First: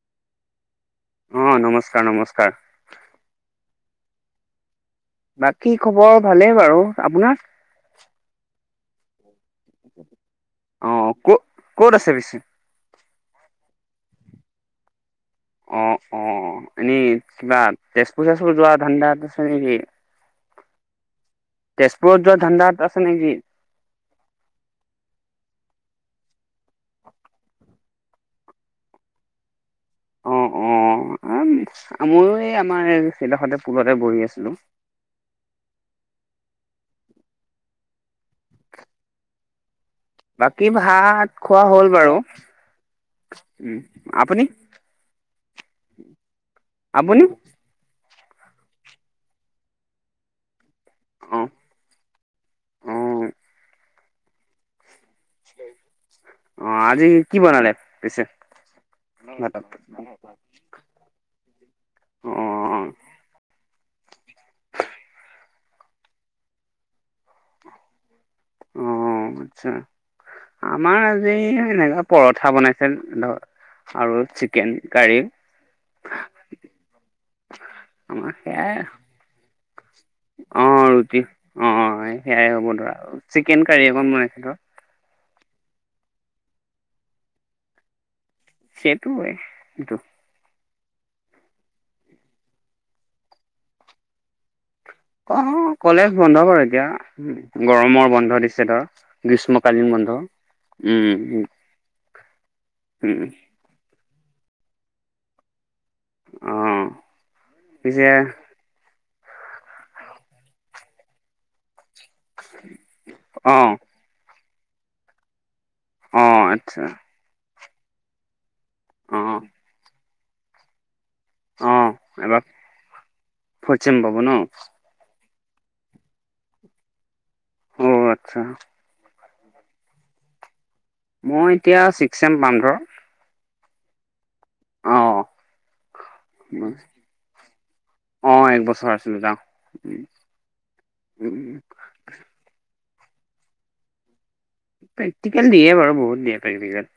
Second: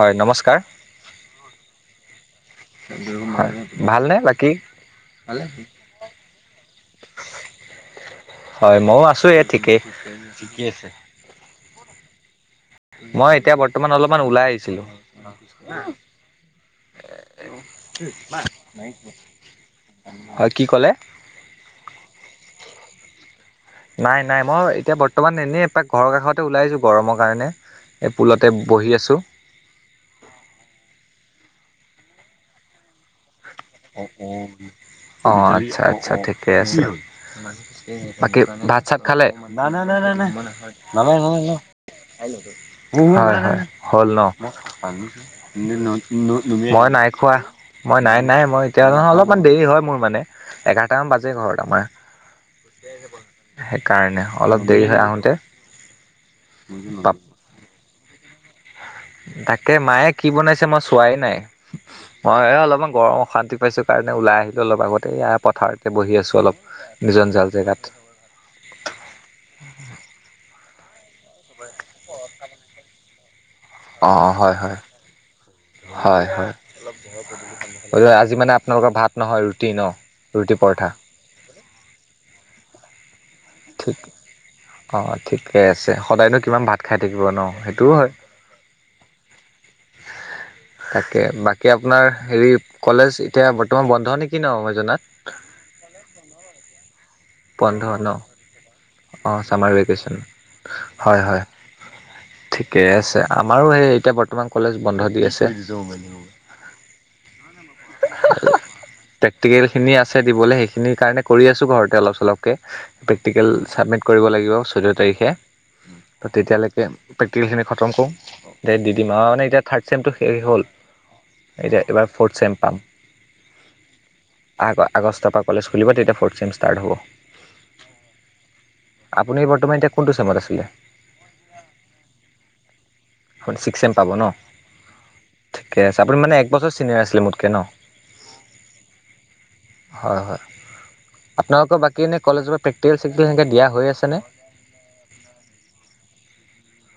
হয়, নমস্কাৰ। অ, নমস্কাৰ, নমস্কাৰ। ভালনে বাকী? বাকী খবৰ ভালে বাৰু আপোনাৰ? হয় মইও আছো এ, ঠিকেই, ঠিক আছে। অ ক ক'ত আছে [unintelligible] মই এতিয়া বৰ্তমান অলপমান ওলাই আহিছিলো। অ', অ', এনে কিবা তেজপুৰ, তেজপুৰ যোৱা ধান্দাত আছে নেকি? হয় কি ক'লে? তেজপুৰত যোৱা ধান্দাত আছে নেকি? নাই, নাই মই এতিয়া বৰ্তমান এনেই এপাক ঘৰৰ কাষতে ওলাই আহিছো গৰমৰ কাৰণে। এই পুলতে বহি আছোঁ। অ', অ', ময়ো এই আমাৰ [unintelligible] অ, আছিলো। আচ্ছা, আচ্ছা ঠিকে আছে। বাকী ভাত, চাত খালে নাই, নাই, নাই, নাই। নালাগে, বাকী ভাত নালাগে, খোৱা হ'ল বাৰু নালাগে, উম হয় হ'ল ন। আপুনি মই নাই আপুনি? খোৱা মই নাই, নাই। এতিয়া নহয় অলপমান দেৰি হয় মোৰ মানে [unintelligible] ঘৰত আমাৰ অ অ সেইকাৰণে অলপ দেৰি হয়। অ, আজি আহোঁতে কি বনালে পিছে? ভাতত? তাকে মায়ে কি বনাইছে মই চোৱাই নাই অ মই অ অলপমান গৰম অশান্তি পাইছো। কাৰণে ওলাই আহিলোঁ অলপ আগতে এইয়া পথাৰতে বহি আছোঁ অলপ নিজন জাল জেগাত। অ', আচ্ছা আমাৰ আজি এনেকা পৰঠা বনাইছে ধৰ আৰু অ', হয় চিকেন হয় কাৰী। হয় হয়। আমাৰ আজি মানে সেয়াই আপোনালোকৰ ভাত নহয় ৰুটি ন ৰুটি অ' পৰঠা। ৰুটি অ', সেয়াই হ'ব ধৰা চিকেন কাৰী অকণ [unintelligible] অঁ', ঠিকে আছে সদায়নো কিমান ভাত খাই থাকিব ন সেইটোও হয়। সেইটোৱেই। তাকে বাকী আপোনাৰ হেৰি কলেজ এতিয়া বৰ্তমান বন্ধ নেকি ন মই জনাত। অ', কলেজ বন্ধ বাৰু এতিয়া গৰমৰ বন্ধ দিছে ধৰ। অঁ', ছামাৰ গ্ৰীষ্মকালীন বন্ধ ভেকেশ্যন হয় হয় উম, ঠিকে আছে। উম, আমাৰো সেই এতিয়া বৰ্তমান কলেজ বন্ধ দি আছে। অঁ', পিছে প্ৰেক্টিকেল খিনি আছে দিবলৈ সেইখিনিৰ কাৰণে কৰি আছো ঘৰতে অলপ চলপকৈ প্ৰেক্টিকেল অ' ছাবমিট কৰিব লাগিব চৈধ্য তাৰিখে তো অ' আচ্ছা তেতিয়ালৈকে প্ৰেক্টিকেলখিনি খতম কৰোঁ দে দি দিম আৰু অ' মানে এতিয়া থাৰ্ড চেমটো শেষ হ'ল। এতিয়া অ' এইবাৰ ফৰ্থ এবাৰ চেম পাম ফৰ্থ চেম পাব ন' আকৌ আগষ্টৰ পৰা কলেজ খুলিব তেতিয়া ফ'ৰ্থ চেম ষ্টাৰট হ'ব। অঁ', আচ্ছা। আপুনি বৰ্তমান এতিয়া কোনটো চেমত আছিলে? মই এতিয়া ছিক্স এম পাম ধৰ। আপুনি ছিক্স এম পাব ন অ' ঠিকে আছে আপুনি মানে এক বছৰ ছিনিয়ৰ আছিলে মোত কে ন অ একবছৰ আছিলো যাওঁ। হয় হয় আপোনালোকৰ বাকী স এনে কলেজৰ পেক্টিকেল চেক্তিকেল সনেকৈ দিয়া হয় আছেনে? প্ৰেকটিকেল দিয়ে বাৰু বহুত দিয়ে প্ৰেক্টিকেল।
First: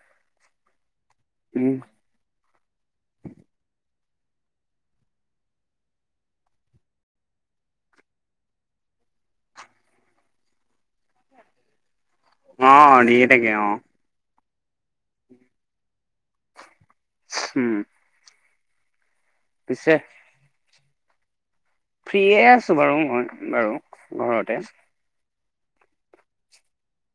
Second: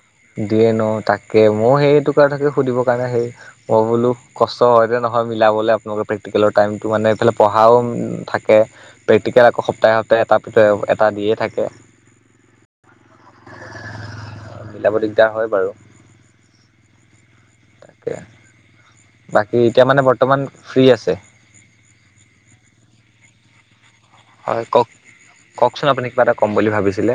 দিয়ে ন তাকে মোৰ উম সেইটো থাকে সুধিবৰ কাৰণে সেই মই বো কষ্ট হয় যে নহয় হয় মিলাবলৈ আপোনালোকৰ প্ৰেক্টিকেলৰ টাইমটো মানে এইফালে পঢ়াও থাকে। প্ৰেক্টিকেল আকৌ সপ্তাহে সপ্তাহ এটটা পি এটা দিয়ে থাকে। অ', দিয়ে থাকে অ'। মিলাব দিগদাৰ হয় বাৰু। উম। তাকে বাকী এতিয়া পিছে মানে বৰ্তমান ফ্ৰী আছে? ফ্ৰী আছোঁ বাৰু মই বাৰু। ঘৰতে হয় কওক কওকচোন আপুনি কিবা এটা ক'ম বুলি ভাবিছিলে।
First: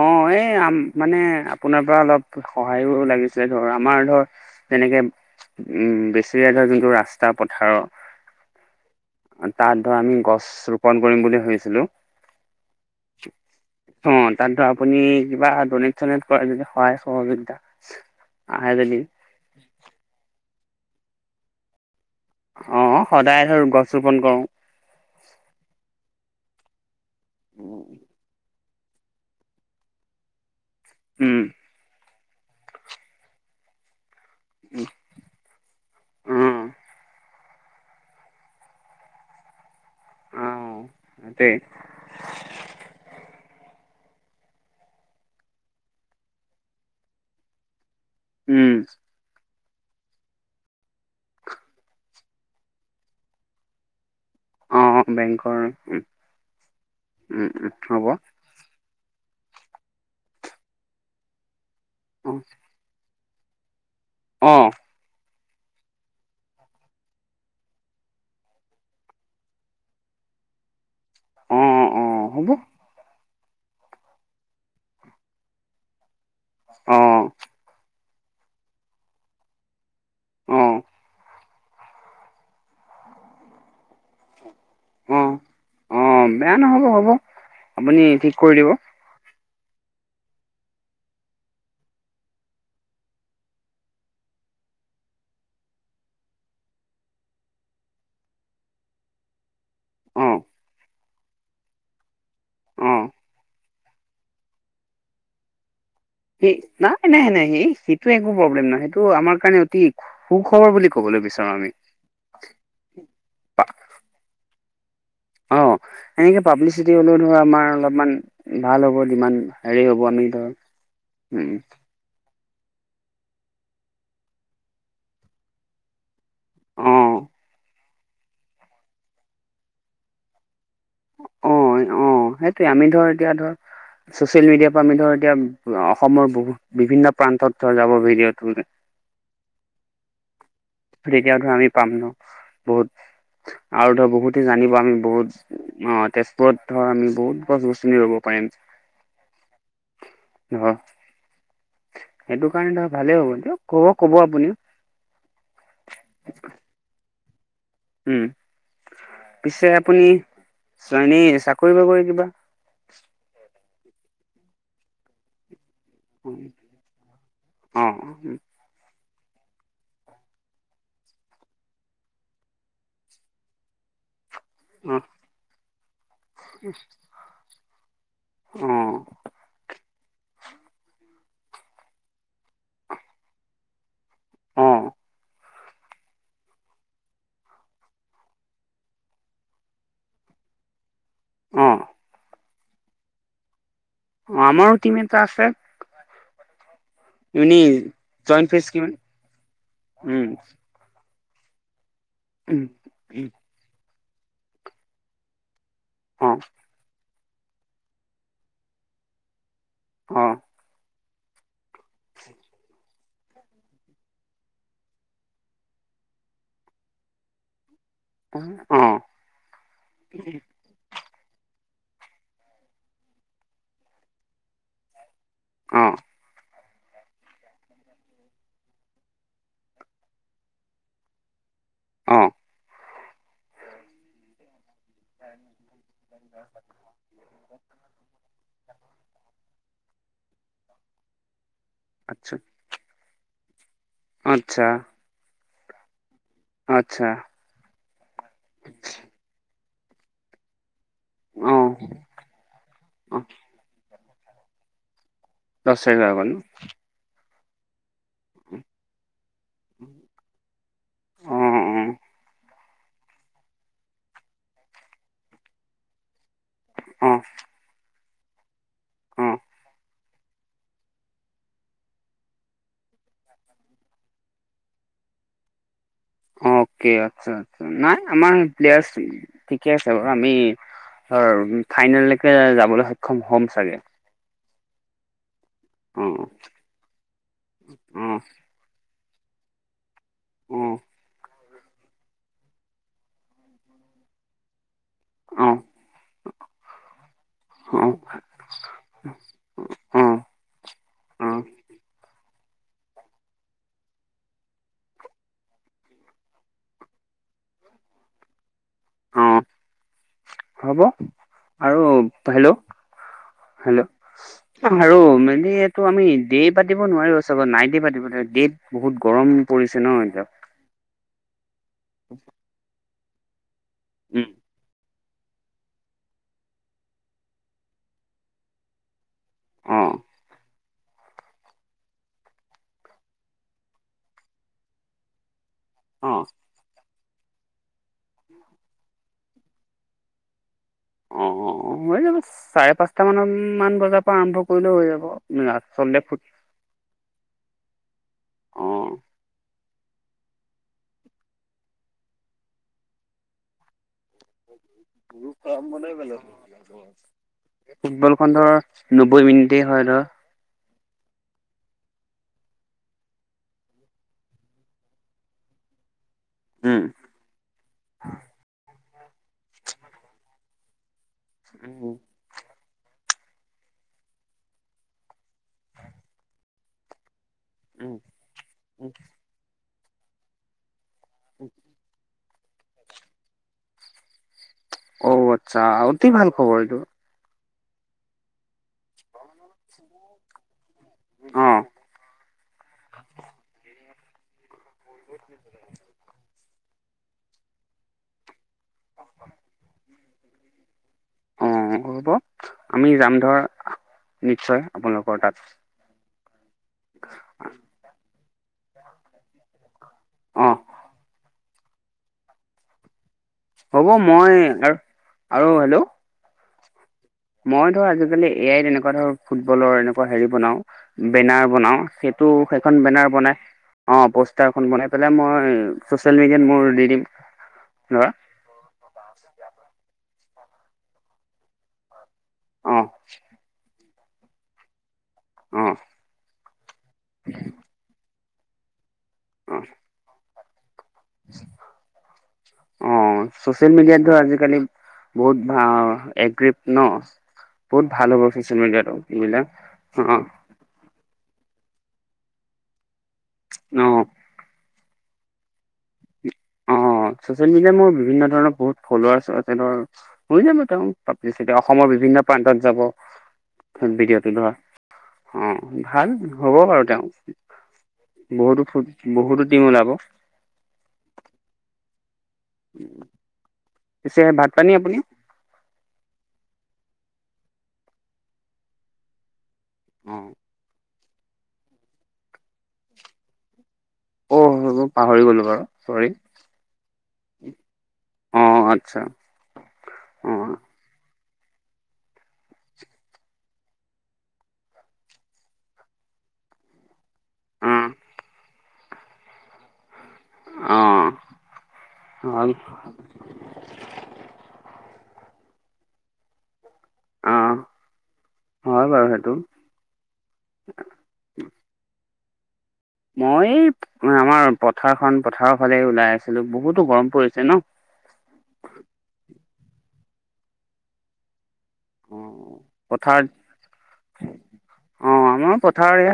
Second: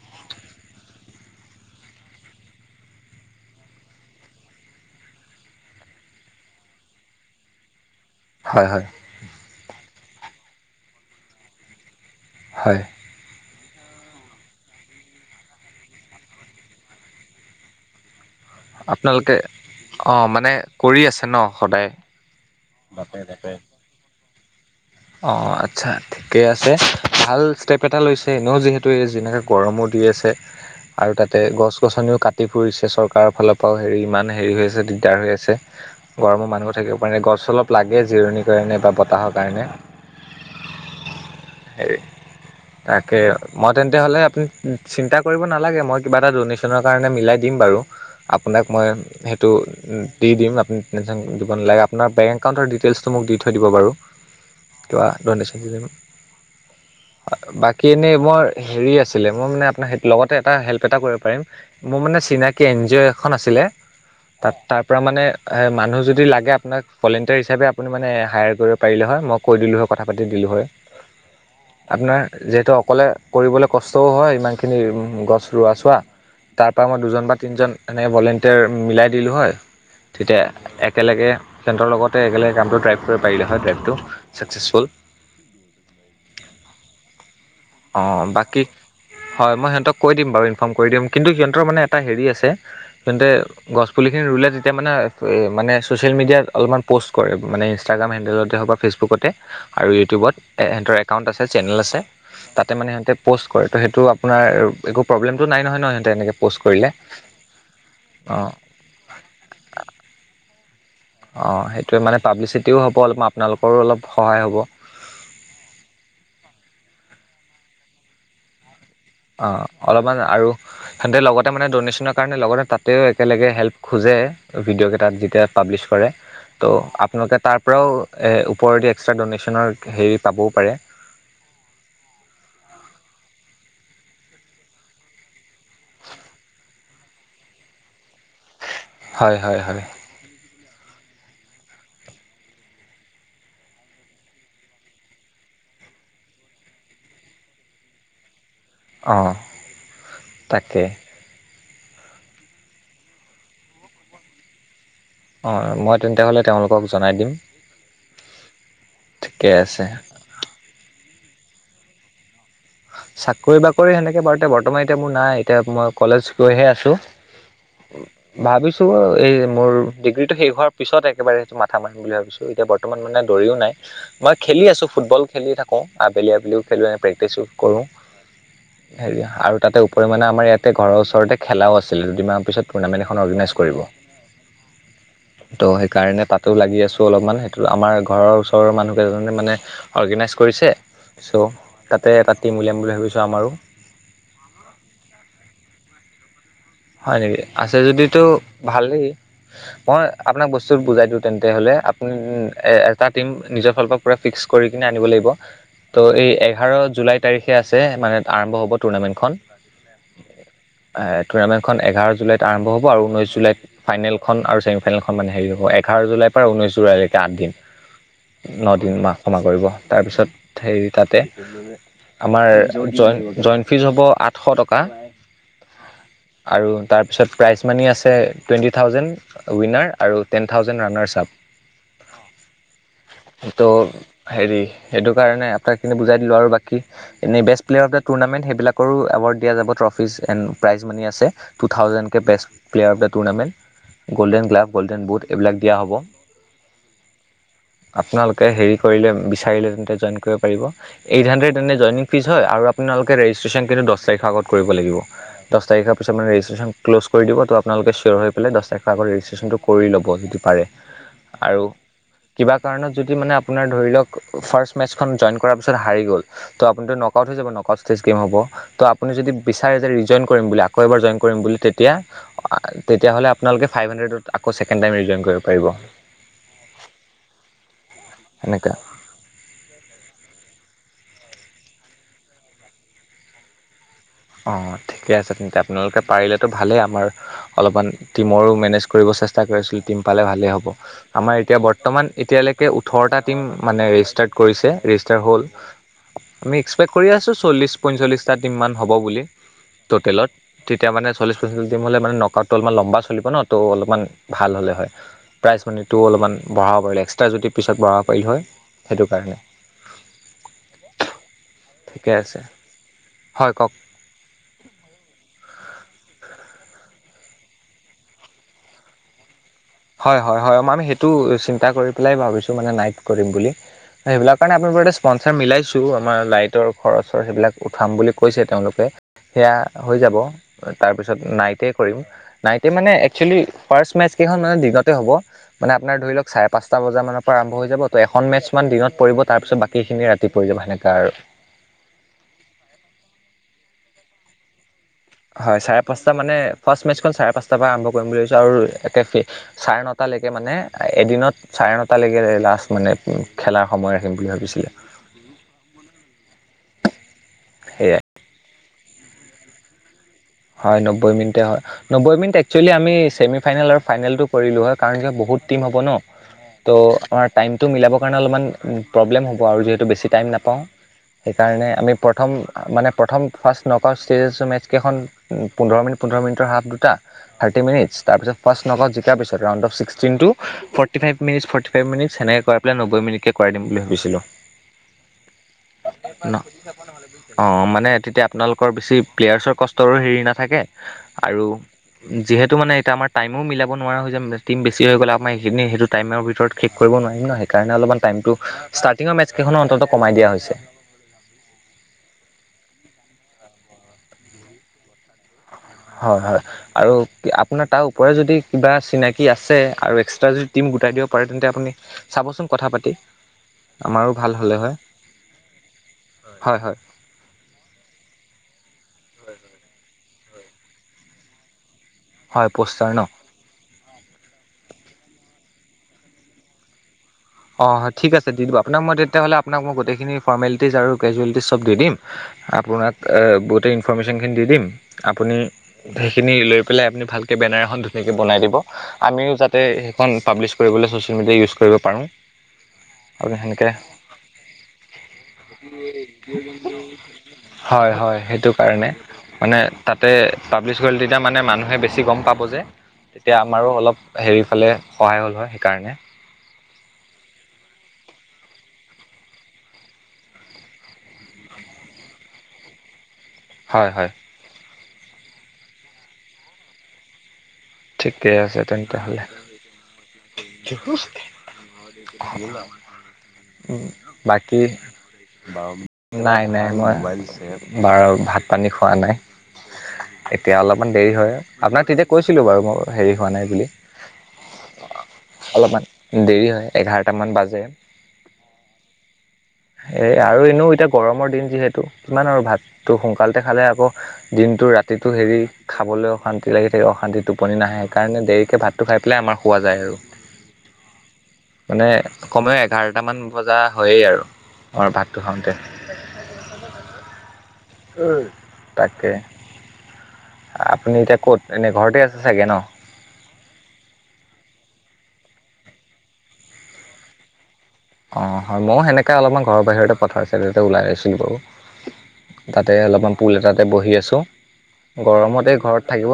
অ', এই আম মানে আপোনাৰ পৰা অলপ সহায়ো লাগিছে ধৰ আমাৰ ধৰ তেনেকে উম, বেছেৰীয়া ধৰ যোনটো ৰাস্তা পথাৰৰ। হয় হয়। তাত ধৰ আমি গছ ৰোপণ কৰিম বুলি ভাবিছিলোঁ। হয়। [unintelligible] অ', তাত ধ আপুনি কিবা ডনেট চনেট কৰা যদি সহায় সহযোগিতা। আহে যদি আপোনালোকে অঁ', মানে কৰি আছে ন সদায়? অ', সদায় ধৰ গছ ৰোপন কৰোঁ। অ', আচ্ছা ঠিকে আছে ভাল ষ্টেপ এটা লৈছে ন যিহেতু যেনোকে গৰমো দি আছে আৰু তাতে উম। গছ গছনি কা ফুৰিছে চৰকাৰৰ ফালৰ পৰাও হেৰি ইমান হেৰি হৈ আছে দিগদাৰ হৈ আছে গৰমৰ উম, মানুহ থাকিব পাৰে গছ অলপ লাগে জিৰণিৰ কাৰণে বা বতাহৰ কাৰণে। অ', তাকে। হেৰি তাকে মই তেন্তে হলে আপুনি চিন্তা কৰিব নালাগে মই কিবা এটা ডনেশ্যন কাৰণে মিলাই দিম বাৰু উম, আপোনাক মই টো দি দিম আপুনি টেনশ্যন দিব নালাগে আপোনাৰ বেংক একাউণ্টৰ ডিটেইলচটো মোক দি থৈ দিব বাৰু। কিবা অ', ডনেশ্যন বেংকৰ হয় উম, উম, উম, বাকী হ'ব এনেই অ', মই হেৰি আছিলে মই মানে আপোনাৰ লগতে এটা হেল্প এটা কৰিব পাৰিম মোৰ মানে চিনাকি এন জি অ' এখন আছিলে, তাত তাত অ', তাৰ পৰা মানে মানুহ যদি লাগে আপোনাক ভলেণ্টিয়াৰ হিচাপে আপুনি মানে হায়াৰ কৰিব পাৰিলে হয়, মোক কৈ দিলোঁ হয় কথা পাতি দিলোঁ হয়, অ', অ', আপোনাৰ হ'ব যিহেতু ক'লে কৰিবলৈ কষ্টও হয় ইমানখিনি গছ ৰোৱা চোৱা। তাৰ পৰা মই অ', দুজন বা তিনিজন এনেক ভলেণ্টিয়াৰ মিলাই দিলোঁ হয়। অ', তেতিয়া একেলগে সিহঁতৰ লগতে একেলগে কামটো ট্ৰাইভ কৰিব পাৰিলে হয় ডট্ৰাইভটো ছাকচেছফুল। অ' অ' বেয়া নহ'ব হ'ব আপুনি অঁ ঠিক কৰি বাকী দিব। হয় মই সিহঁতক কৈ দিম বাৰু ইনফৰ্ম কৰি দিম কিন্তু সিহঁতৰ মানে এটা হেৰি আছে, সিহঁতে গছপুলিখিনি ৰুলে তেতিয়া মানে মানে ছ'চিয়েল মিডিয়াত অলপমান প'ষ্ট কৰে মানে ইনষ্টাগ্ৰাম হেণ্ডেলতে হওক বা ফেচবু বুকতে আৰু ইউটিউবত অ', সিহঁতৰ একাউণ্ট আছে চেনেল আছে। তাতে মানে অ'। সিহঁতে প'ষ্ট কৰে ত' সেইটো আপোনাৰ একো প্ৰব্লেম টো নাই নহয় ন, সিহঁতে এনেকৈ প'ষ্ট কৰিলে নাই নাই নাই সেই সেইটো একো অঁ প্ৰব্লেম নহয় সেইটো আমাৰ কাৰণে অতি সুখবৰ বুলি ক অ' সেইটোৱে মানে পাব্লিচিটিও হ'ব, অলপমান আপোনালোকৰো অলপ সহায় হ'ব। অ' এনেকৈ পাব্লিচিটি হ'লেও ধৰ আমাৰ অলপমান ভাল হব। যিমান অ' হেৰি হ'ব অলপমান আমি আৰু ধৰ সেন্তে লগতে উম, মানে দনেশ্যন কাৰণে লগতে তাতেও একেলগে হেল্প খোজে ভিডিঅ'কেইতাত যেতিয়া পাব্লিছ কৰে। ত' অ', আপোনালোকে তাৰ পৰাও ওপৰেদি এক্সট্ৰা ড'নেশ্যনৰ হেৰি পাবও পাৰে। অ' অ' সেইটোৱে আমি ধৰ এতিয়া ধৰ ছচিয়েল মিডিয়াৰ পৰা আমি ধৰ এতিয়া অসমৰ বহু বিভিন্ন, প্ৰান্তত ধৰ যাব ভিডিঅ'টো। হয় হয় হয়। তেতিয়াও ধৰ আমি পাম ন বহুত আৰু ধৰ বহুতে জানিব আমি বহুত অ' তেজপুৰত ধৰ আমি বহুত গছ গছনি ৰুব পাৰিম। অ' ধৰ তাকে। সেইটো কাৰণে ধৰ ভালেই হ'ব দিয়ক ক'ব ক'ব আপুনি। অ' মই তেন্তে হ'লে তেওঁলোকক জনাই দিম। ঠিকে পিছে আছে আপুনি এনেই চাকৰি বাকৰি কিবা চাকৰি বাকৰি হেনেকে বাৰু এতিয়া বৰ্তমান এতিয়া মোৰ নাই এতিয়া মই কলেজ গৈহে আছোঁ, অ ভাবিছোঁ টো এই মোৰ ডিগ্ৰীটো শেষ হোৱাৰ পিছত একেবাৰে সেইটো মাথা মাৰিম বুলি ভাবিছো এতিয়া বৰ্তমান মানে দৰিও নাই। মই খেলি আছোঁ অ ফুটবল খেলি থাকো আবেলি আবেলিও খেলোঁ প্ৰেক্টিছো কৰোঁ, অ হেৰি আৰু তাতে পৰি মানে আমাৰ ইয়াতে ঘৰৰ ওচৰতে খেলাও আছিলে দুদিনমান পিছত টুৰ্ণামেণ্ট এখন অৰগেনাইজ কৰিব। অ'। ত' সেইকাৰণে তাতো লাগি আছো অলপমান সেইটো আমাৰ ঘৰৰ ওচৰৰ মানুহকেইজনে মানে অৰ্গেনাইজ কৰিছে ছ' তাতে এটা টিম উলিয়াম বুলি ভাবিছোঁ আমাৰো। অ' আমাৰো টিম এটা আছে। হয় নেকি, এনেই আছে যদিতো জইণ্ট ফিচ কিমান ভালেই মই উম আপোনাক বস্তু বুজাই দি, তেন্তে হলে আপুনি উম এটা টিম উম নিজৰ ফালৰ পৰা পুৰা ফিক্স কৰি কিনে আনিব লাগিব, ত' এই অ এঘাৰ জুলাইত তাৰিখে আছে মানে আৰম্ভ হব টুৰ্ণামেণ্টখন। অ'। এ টুৰ্ণামেণ্টখন এঘাৰ জুলাইত আৰম্ভ হব আৰু ঊনৈশ জুলাইত ফাইনেলখন আৰু ছেমি ফাইনেলখন মানে হেৰি হব এঘাৰ জুলাই পৰা ঊনৈশ জুলাইলৈকে আঠ দিন। ন অ দিন মাহ ক্ষমা কৰিব তাৰপিছত হেৰি তাতে, আমাৰ জই জইন ফীজ হ'ব আঠশ টকা। অ'। আৰু তাৰপিছত প্ৰাইজ মানে আছে টুৱেণ্টি থাউজেণ্ড। উইনাৰ আৰু টেন থাউজেণ্ড ৰানাৰ্চ আপ। অহ। এইটো হেৰি, সেইটো কাৰণে প্ৰায়খিনি বুজাই দিলোঁ আৰু বাকী এনেই best player of the tournament সেইবিলাক কৰোঁ এৱাৰ্ড দিয়া যাব ট্ৰফিজ এণ্ড প্ৰাইজ মানে আছে টু থাউজেণ্ডকৈ আচ্ছা best player of the tournament, golden আচ্ছা গ্লাব, গ'ল্ডেন বুট, এইবিলাক দিয়া হ'ব। আচ্ছা। আপোনালোকে হেৰি কৰিলে, বিচাৰিলে তেন্তে জইন কৰিব পাৰিব, এইট হাণ্ড্ৰেড অঁ এনেই জইনিং ফিজ হয় আৰু আপোনালোকে অঁ ৰেজিষ্ট্ৰেশ্যন কিন্তু দহ তাৰিখৰ আগত কৰিব লাগিব। দহ তাৰিখৰ পিছত মানে ৰেজিষ্ট্ৰেশ্যন আগত। ক্ল'জ দিব ত' আপোনালোকে চিয়ৰ হৈ পাৰিলে দহ তাৰিখৰ আগত ৰেজিষ্ট্ৰেশ্যনটো কৰি ল'ব যদি পাৰে অঁ আৰু অঁ কিবা কিবা কাৰণত যদি মানে আপোনাৰ ধৰি লওঁক ফাৰ্ষ্ট মেচখন জইন কৰাৰ পিছত হাৰি গ'ল। ত' আপুনি ন'ক আওট হৈ যাব, ন'ক আওট ষ্টেচ কিমান হ'ব। ত' আপুনি যদি অঁ বিচাৰে যে ৰিজইন কৰিম বুলি আকৌ এবাৰ জইন কৰিম বুলি তেতিয়া। তেতিয়া হ'লে আপোনালোকে ফাইভ হাণ্ডেডত আকৌ চেকেণ্ড‌ টাইম ৰিজইন কৰিব পাৰিব। অকে আচ্ছা, আচ্ছা। নাই আমাৰ সেনেকুৱা প্লেয়া ঠিকে আছে বাৰু আমি ফাইনেলকে যাবলৈ সক্ষম হ'ম চাগে। অহ, ঠিকে আছে তেন্তে আপোনালোকে অঁ পাৰিলেতো ভালেই আমাৰ অলপমান অঁ টিমৰো মেনেজ কৰিব চেষ্টা কৰিছিলোঁ টিম পালে ভালেই হ'ব। অঁ আমাৰ এতিয়া বৰ্তমান এতিয়ালৈকে ওঠৰটা টিম মানে ৰেজিষ্টাৰ্ড কৰিছে। ৰেজিষ্টাৰ হ'ল অঁ আমি এক্সপেক্ট কৰি আছোঁ, চল্লিছ অঁ পঞ্চল্লিছটা টিমমান হ'ব বুলি অঁ টোতেলত। তেতিয়া মানে চল্লিশ অঁ পঞ্চল্লিছটা টিম হ'লে মানে নকআউটটো অলপ লম্বা চলিব ন'। ত' অলপমান ভাল হ'লে হয়। প্ৰাইজ মানিটো অলপমান বঢ়াব পাৰিলো হয়। এক্সট্ৰা যদি পিছত বঢ়াব পাৰিলি হয় সেইটো কাৰণে। অঁ হ'ব আৰু ঠিকে আছে হেল্ল', হয় হেল্ল'। [unintelligible] আৰু মানে এইটো আমি ডে পাতিব নোৱাৰো চবত, নাইটে পাতিব ডেত বহুত গৰম। পৰিছে ন' হয় এতিয়া। হয় হয় মই আমি সেইটো চিন্তা কৰি পেলাই ভাবিছোঁ মানে নাইট কৰিম বুলি। সেইবিলাক কাৰণে আপুনা স্পনচাৰ মিলাইছোঁ আমাৰ লাইটৰ খৰচৰ সেইবিলাক উঠাম বুলি কৈছে তেওঁলোকে। সেয়া অঁ হৈ যাব। তাৰপিছত নাইটে কৰিম, নাইটে মানে এক্সচোয়েলি ফাৰ্ষ্ট মেচ কেইখন তাতে দিনতে হ'ব মানে আপোন ধৰি অঁ লওঁক চা পাঁচটা বজাৰমানৰ পৰা আৰম্ভ হৈ যাব ত' এখন মেটচমান দিনত পৰিব, তাৰপিছত বাকীখিনি ৰাতি পৰি যাব সেনেকুৱা আৰু। অহ, হৈ যাব। চাৰে পাঁচটামানান বজাৰ পৰা আৰম্ভ কৰিলেও হৈ যাব। হয় চাৰে আচলতে পাঁচটা ফুট মানে, ফাৰ্ষ্ট মেচখন চাৰে পাঁচটাৰ পৰা আৰম্ভ কৰিম বুলি ভাবিছোঁ অ আৰু একেফে চাৰে নটালৈকে মানে এদিনত চাৰে নটালৈকে লাষ্ট মানে খেলাৰ সময় ৰাখিম বুলি ভাবিছিলে। মোৰ কাম মানেই বেলেগ। সেয়াই ফুটবলখন ধৰা নব্বৈ মিনিট হয় ধৰা। হয়, নব্বৈ মিনিটে হয়। নব্বৈ মিনিট একচুৱেলি আমি চেমি ফাইনেল আৰু ফাইনেলটো কৰিলো হয় কাৰণ কিয় বহুত টম হ'ব ন'। ত' আমাৰ টাইমটো মিলাবৰ কাৰণে অলপমান প্ৰব্লেম হ'ব আৰু যিহেতু বেছি টাইম নাপাওঁ সেইকাৰণে আমি উম প প্ৰথম মানে প্ৰথম first knock out stages matches কেইখন পোন্ধৰ মিনিট, পোন্ধৰ মিনিটৰ হাফ দুটা। থাৰ্টি মিনিট তাৰপিছ ফাৰ্ষ্ট ন'ক আউট জিকাৰ পিছত ৰাউণ্ড অফ ছিকটিনটু। Forty five minute, forty five minute এনেকৈ কৰা পেলাই নব্বৈ মিনিটকে কৰাই দিম বুলি ভাবিছিলোঁ। অঔ আচ্ছা অতি ভাল খবৰ এইটো। অ মানে তেতিয়া আপোনালোকৰ বেছি প্লেয়াৰ্চৰ কষ্টৰো হেৰি নাথাকে আৰু অ যিহেতু মানে এতিয়া আমাৰ টাইমও মিলাব নোৱাৰা হৈ যাম টিম বেছি হৈ গ'লে আমাৰ এইখিনি সেইটো টাইমৰ ভিতৰত শেষ কৰিব নোৱাৰিম ন সেইকাৰণে অলপমান টাইমটো ষ্টাৰ্টিঙৰ মেচ কেইখনৰ অন্তত কমাই দিয়া হৈছে। অ হ'ব আমি যাম ধৰ নিশ্চয় আপোনালোকৰ তাত হয় হয় আৰু আপোনাৰ তাৰ ওপৰে যদি কিবা চিনাক আছে আৰু এক্সট্ৰা যদি অ টিম গোটাই দিব পাৰে তেন্তে আপুনি চাবচোন কথা পাতি হ'ব আমাৰো ভাল মই হ'লে হয় আৰু আৰু হেল্ল হয় হয়। মই ধৰ আজিকালি এআইত এনেকুৱা ধৰ ফুটবলৰ এনেকুৱা হেৰি বনাও বেনাৰ বনাও টো হয় সেইখন প'ষ্টাৰ ন বেনাৰ বনাই অ প'ষ্টাৰখন বনাই পেলাই মই চচিয়েল মিডিয়াত মোৰ দি দিম অ হয় ধৰা ঠিক আছে দি দিব আপোনাক মই তেতিয়া হ'লে আপোনাক মই গোটেইখিন ফৰমেলিটিছ কেজুৱেলিটি চব দি দিম অ আপোনাক গোটেই ইনফৰমেশ্যনখিনি দি দিম আপুনি অ সেইখিনি লৈ পেলাই আপুনি ভালকে বেনাৰ এখন ধুনীয়াকে বনাই দিব আমিও অ যাতে সেইখন পাব্লিছ কৰিবলৈ চচিয়েল মিডিয়া ইউজ কৰিব পাৰো। অ চোচিয়েল মিডিয়াত ধৰ আজিকালি বহুত ভ এগ্ৰিভ ন হয় বহুত ভাল হয় হ'ব সেইটো চচিয়েল কাৰণে মিডিয়াটো মানে তাতে এইবিলাক অ পাব্লিছ কৰিলে তেতিয়া মানে মানুহে বেছি গম পাব যে তেতিয়া আমাৰো অ অলপ হেৰিফালে সহায় হ'ল হয় সেইকাৰণে অ ছচিয়েল মিডিয়াত মোৰ বিভিন্ন ধৰণৰ বহুত ফলোআৰ্চ আছে ধৰ হৈ যাব তেওঁ পাব্লিচিটি অসমৰ বিভিন্ন প্ৰান্তত যাব। হয় হয় ভিডিঅ'টো ধৰ অ ভাল হ'ব বাৰু তেওঁ ঠিকে আছে বহুত তেন্তে হ'লে বহুতো টিম ওলাব। পিছে [unintelligible] ভাত বাকী পানী আপুনি নাই, নাই, মই বাৰু ভাত পানী খোৱা নাই। অ' তেতিয়া অলপমান দেৰি হয় আপোনাক তেতিয়া কৈছিলো বাৰু মই হেৰি হোৱা নাই বুলি। অ অ পাহৰি গ'লো বাৰু চৰি অলপমান দেৰি হয়। এঘাৰটামান বাজে। অ' আচ্ছা। এ আৰু অ এনেও এতিয়া গৰমৰ দিন যিহেতু কিমান আৰু ভাতটো সোনকালতে খালে আকৌ দিনটো ৰাতিটো হেৰি খাবলৈ অশান্তি লাগি থাকে অশান্তিটো টোপনি অ', নাহে সেইকাৰণে দেৰিকে ভাত খাই পেলাই আমাৰ শুৱা যায় আৰু অ', মানে হয়, কমেও এঘাৰটামান বজা হয়েই আৰু আমাৰ ভাতটো খাওঁতে অ' হয় বাৰু তাকে। সেইটো। আপুনি এতিয়া ক'ত এনেই ঘৰতে আছে চাগে ন। মই এই আমাৰ পথাৰখন পথাৰৰ ফালে ওলাই আহিছিলো বহুতো গৰম পৰিছে ন। অ' হয়। ময়ো সেনেকে অলপমান ঘৰৰ বাহিৰতে পথাৰ চাইডতে ওলাই আহিছিলো বাৰু। অ তাতে অলপমান পথাৰত পুল এটাতে বহি আছো। অ আমাৰো পথাৰ এয়া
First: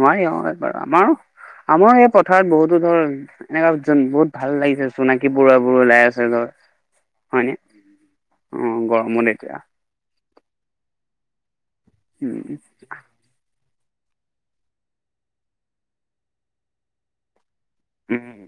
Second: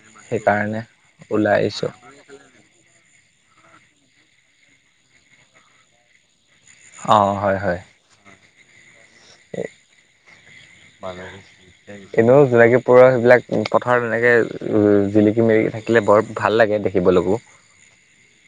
নোৱাৰি অ সেইকাৰণে আমাৰো ওলাই আহিছোঁ আমাৰ এই পথাৰত বহুতো ধৰ এনেকুৱা বহুত ভাল লাগিছে। জোনাকী পৰুৱা বোৰ ওলাই আছে ধৰ অ' হয়নে? হয়, হয়। অ' গৰমো কিন্তু উম, জোনাকী পৰুৱা সেইবিলাক পথাৰত এনেকৈ জিলিকি মৰিকি থাকিলে বৰ ভাল লাগে দেখিবলৈকো। উম,